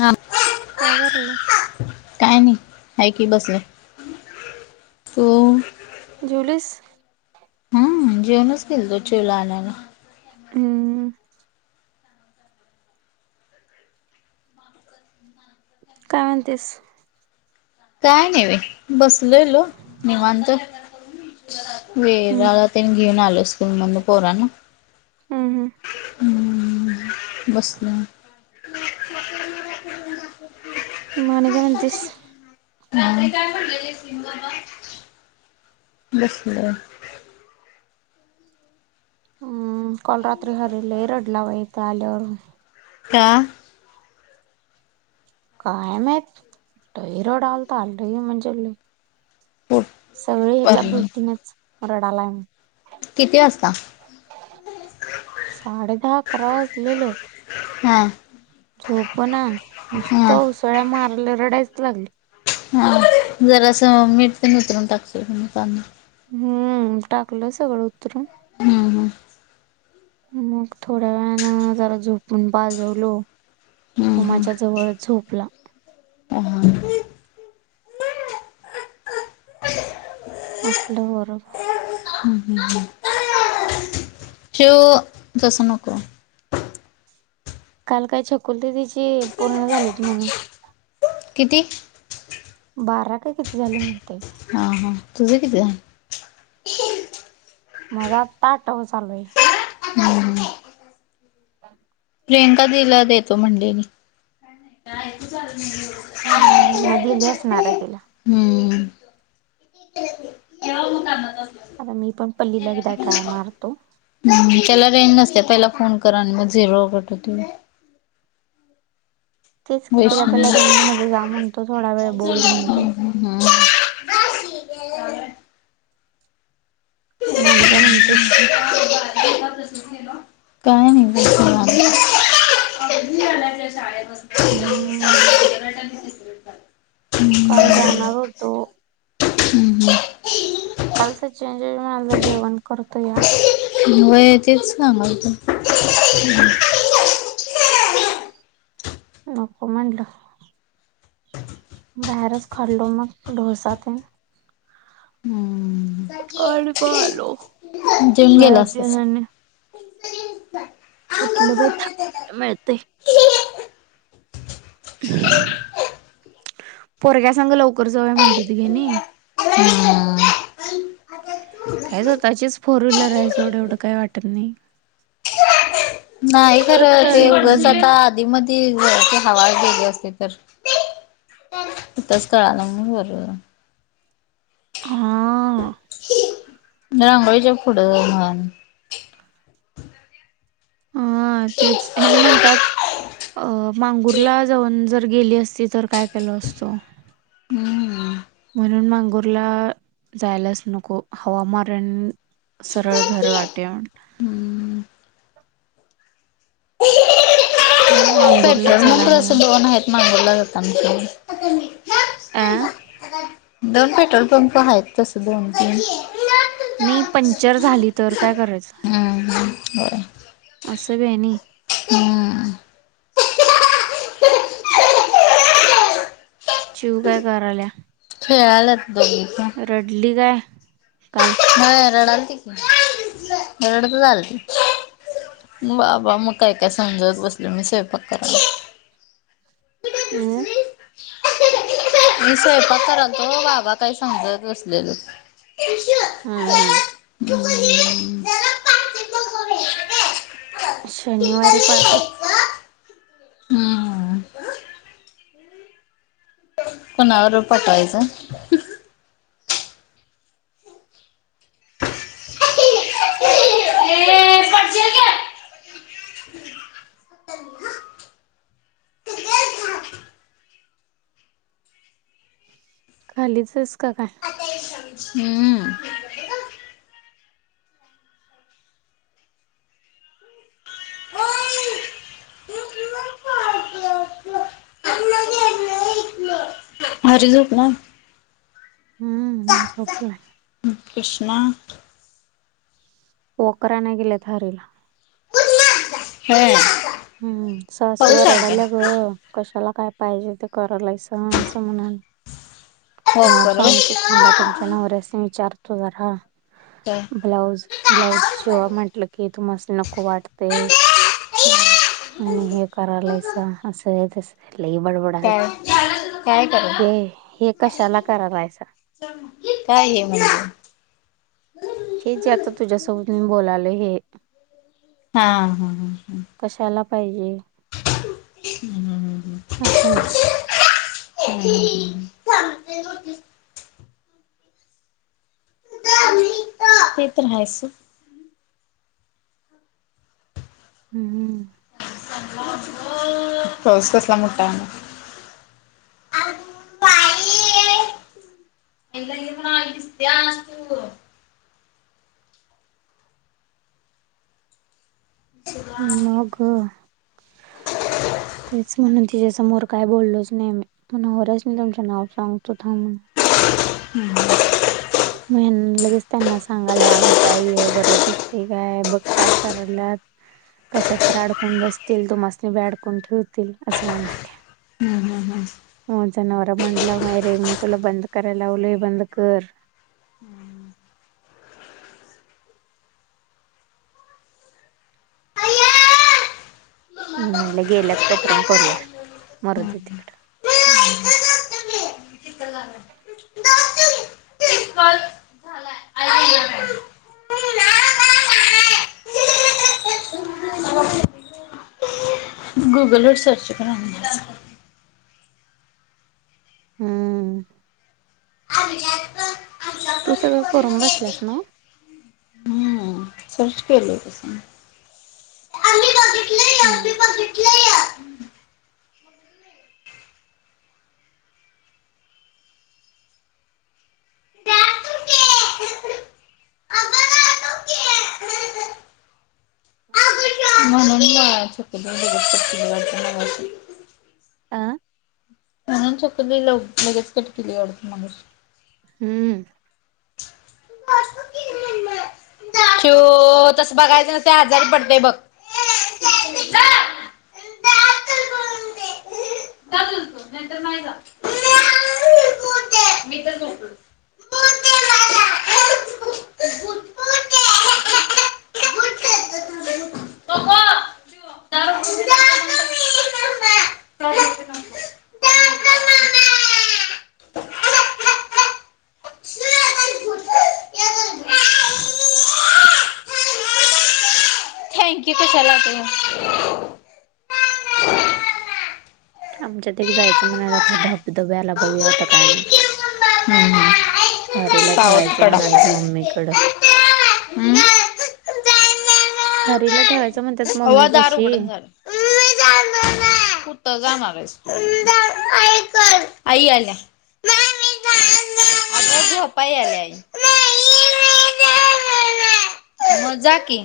हां कां कायं झालंय कायं नाहीं हांय की बसले हो जेवलीस हां जेवणचं केलतो चिवडा आणांयला. हम्मं कायं म्हणतीस कायं नाहीं बाई बसलेलो होतो निवांत वेळं हम्म मिळालां तरं त्यांनी घेऊन आलो स्कूंलमधूंन पोरांना. हम्मं हम्मं बसूं नां मानी कायं म्हणतीस [unintelligible] बसले. [unintelligible] हम्मं कांल रात्री रडलां लंय रडलां बाई इथं आल्यांवर. कां कायं माहीत लंय रडांलता लंय म्हणजे लंय पोट सगळीं ह्यांच्या भरलं भोवतीनच रडांलाय म्हणूंन. किती वाजता साडे दहा अकरालां दिलेलं हां झोप नां नुसतं उसळ्यां मारल्यां रडांयलाचं लागली. हां जरां असं मीठ ते उतरूंन टाकशील हीच्यांवन. हम्मं टाकलं सगळं उतरूंन. हम्मं हम्मं मंग थोड्यां वेळानं जरां झोपूंन पाजवलो, हम्म हम्म माझ्यां जवळचं झोपलां. अरे बापरे असलं पोरं हम्म हम् हम् [unintelligible] चिव तसं नको. कांल कायं छकुली दिदीची पूर्ण झालेत म्हणूंन. किती बारा कां किती झाले म्हणते. हां हां तुझं किती झाले मलां पाठव चांगले काका कुंठे आहे कां प्रियंका दिलां देतो म्हणले झा [inaudible] हम्म! मग दिली असणार आहे तिला. हम्म! [unintelligible] आता मी पण पल्लीला एकदा ट्राय मारतो. ह त्याला रेंज नसते पहिला फोन करा आणि मग झिरो कट होते. तेच कि, तिला पहिला वैष्णवीला रेंजमध्ये जा म्हणतो थोडा वेळ बोल म्हणतो. हम! बसी! म आणि काय म्हणतेस? काय नाही बसले निवांत. झाला शाळे पासना हम्म! काल जाणार होतो. हम! कालसा चेंजेस म्हणाला जेवण करतो या. व्हय तेच सांगच नको म्हणलं. बाहेरच खाल्लो मग ढोसा तेन. हम्म अ पालो. जेवून गेल असतीस. कुठलं बई थ मिळतय. [inaudible] पोरग्या संग लवकर जाऊया म्हटली त हेणी. हा. काय स्वतःचीच फोर व्हीलर आहे एवढं सोड एवढं काही वाटत नाही. नाही खर खरं ते तरी पण उघंच आता आधीमध्ये ती ग ते हवा वेगळी असते तर तिथच कळाल नाही बर झालं. हां. रांगोळीच्या पुढं ह्. हं. हा. तेच ह्यानी म्हणतात अ मांगूरला जाऊन जर गेली असती तर काय केल असतो. हम्म म्हणून मांगुरला जायलाच नको हवा मारुन सरळ घर घाटुया म्हटलं. हम्म मंगूरला तसं दोन आहेत मांगुरला जाताना अ दोन पेट्रोल पंप आहेत तस बी आमचे. नी पंक्चर झाली तर काय करायचं? हमं होय. अस भी हाय आणि हं. चिव काय करा आल्या? खेळालात दोघी पण रडली काय काल? हा रडायलती रडतंयच आली. बा बा मग काय काय समजवत बसल मी स्वयंपाक करायला. अम्. मी स्वयंपाक करलतो बाबा काय समजवत बसलेले. हम हम. [inaudible] शनिवारी पाठव. हम्म. कोणा बरोबर पटायचं. खालीचस का काय? हम्म. हरी झोपला? हम्म झोपलाय. कृष्णा. वोकर आणायला गेलेत हरीला. [inaudible] हम्म सासू पाऊस आहे वरडाल्या ग. कशाला काय पाहिजे ते करालायस असं म्हणाल. काय हो नाव करू सांग तू थांबा तुमच्या नवऱ्यास नी विचारतो जरा. अ्. ब्लाऊज ब्लाऊज शिवा म्हटलं की तुमस् नी नको वाटते. आणि हे करायलायचं असं तस. लय काय बडबडालती काय काय करू हे हे कशाला करालायस. काय हे म्हणज. हे जे आता तुझ्यासोबत मी बोलालो हे. हा हा. कशाला पाहिजे. हम् हम हम् हम अस म्हणलाते. [inaudible] थांबते [inaudible] ते तर आहेस. हम्म हम्म. [inaudible] पाऊस कसला मोठा आला. दिसत असतू [inaudible] [unintelligible] ह् [unintelligible] मग ग. तेच म्हणून तिच्या समोर काय बोललोच नाही मग थांब तुमच्या नवऱ्यसानी नाव तुमच नाव सांगतो म्हणून. [inaudible] [unintelligible] म लगेच त्यांना सांगायला आहे काय हे बरं दिसते काय बघ काय करालेत. कशात तर आडकून बसतील तू मासणी बाय बी आडकून ठेवतील असं म्हणाले. हम ह. माझं नवरा म्हणलं बाहेर ये तुला बंद करायला लावलोय बंद कर. मी म्हणले गेल्यात तोपर्यंत करूया मरुदे तिकड. [inaudible] गूगलवर सर्च करन. हम्म अ का तर तू सगळं करून बसलास ना हम्म सर्च केले तुस हम्म जितलं दाटुके. आबा दाटुके. मा ते व आं क ल लगेच कट केलीडग हम्म शू तसं बघायचं ते आजारी पडतेय बघ दाटुके म्हणते. तू न तरर नाही ज बुट थँकू त चला त आमच्यात एक जायचं म्हणालात हा धबधब्याला बघूया आता काय म्हणत हरीला सावध ठेवायचं कडा म्हणाला मम्मीकडं हम्म. हरीला ठेवायचं म्हणतात मम्मी अवा पशी [inaudible] कुत जा मारस आई आल्या [inaudible] आताज होपाय याले मजा की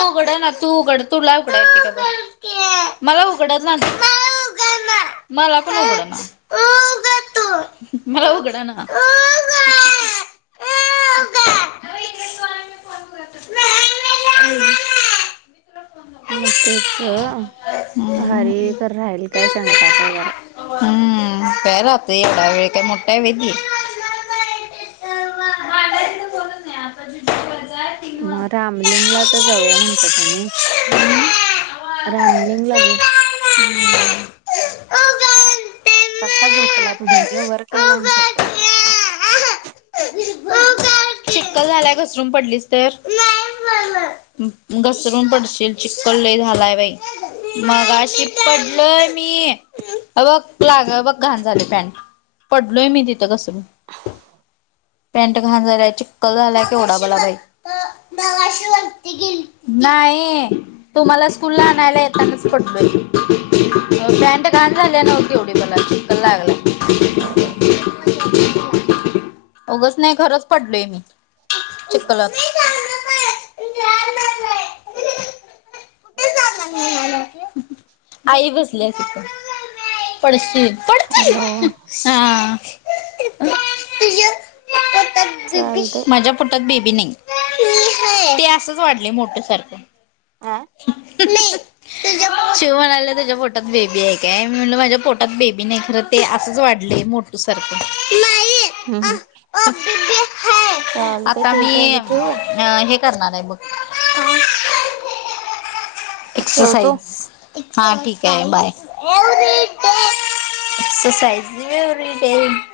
उघड ना तू उघड तुला उघड त का मला उघडत नाही मलाकड क म हो ग तो मला उघड ना [inaudible] मग तेच हम्म. हाय हरकर राहील काय की नाही. शंकाच आहे जरा हम्म पेला त येडा वेळ काय मोटा वदी बोलत नाहीण ज मग रामलिंगला तर जाऊया म्हणतात त्यांनी ती. रामलिंग लाग कसा झोपलाय प ढोंग्या वर केला झोपलाय चिक्कल झालाय घसरून पडलीच तर घसरून पडशील चिककल लय झालाय बाई मगशी पडलय मी बघ लाग बघ घाण झाले पॅन्ट पडलोय मी तिथं कसंण पेंट खाण झालाय चिक्कल झालाय की ढा बला बाई वा नाही तु मला स्कूल ला आणायला येतानाच पटतोय पॅन्ट घा आल्या नव्हती एवढी मला चिकल लागला उगंच नाही खरंच पडलय मी चिककल ह आई बसली तिथ पडश हॅलो हा चालते माज्या कुटच बेबी नाही ते असच वाढले मोठ्या सारखं आं. [unintelligible] शिव म्हणाले तुझ्या पोटात बेबी आहे काय मी म्हटलं माझ्या पोटात बेबी नाही खरं ते असंच वाढलय मो तु सारख हम् हम. अ बेबी हाय, आता ठीक आहे मी की ठेवू का अ हे करणार आहे बग, ठेवतो एक्ससाइज. हा ठीक आहे बाय. Exercise येवरी day.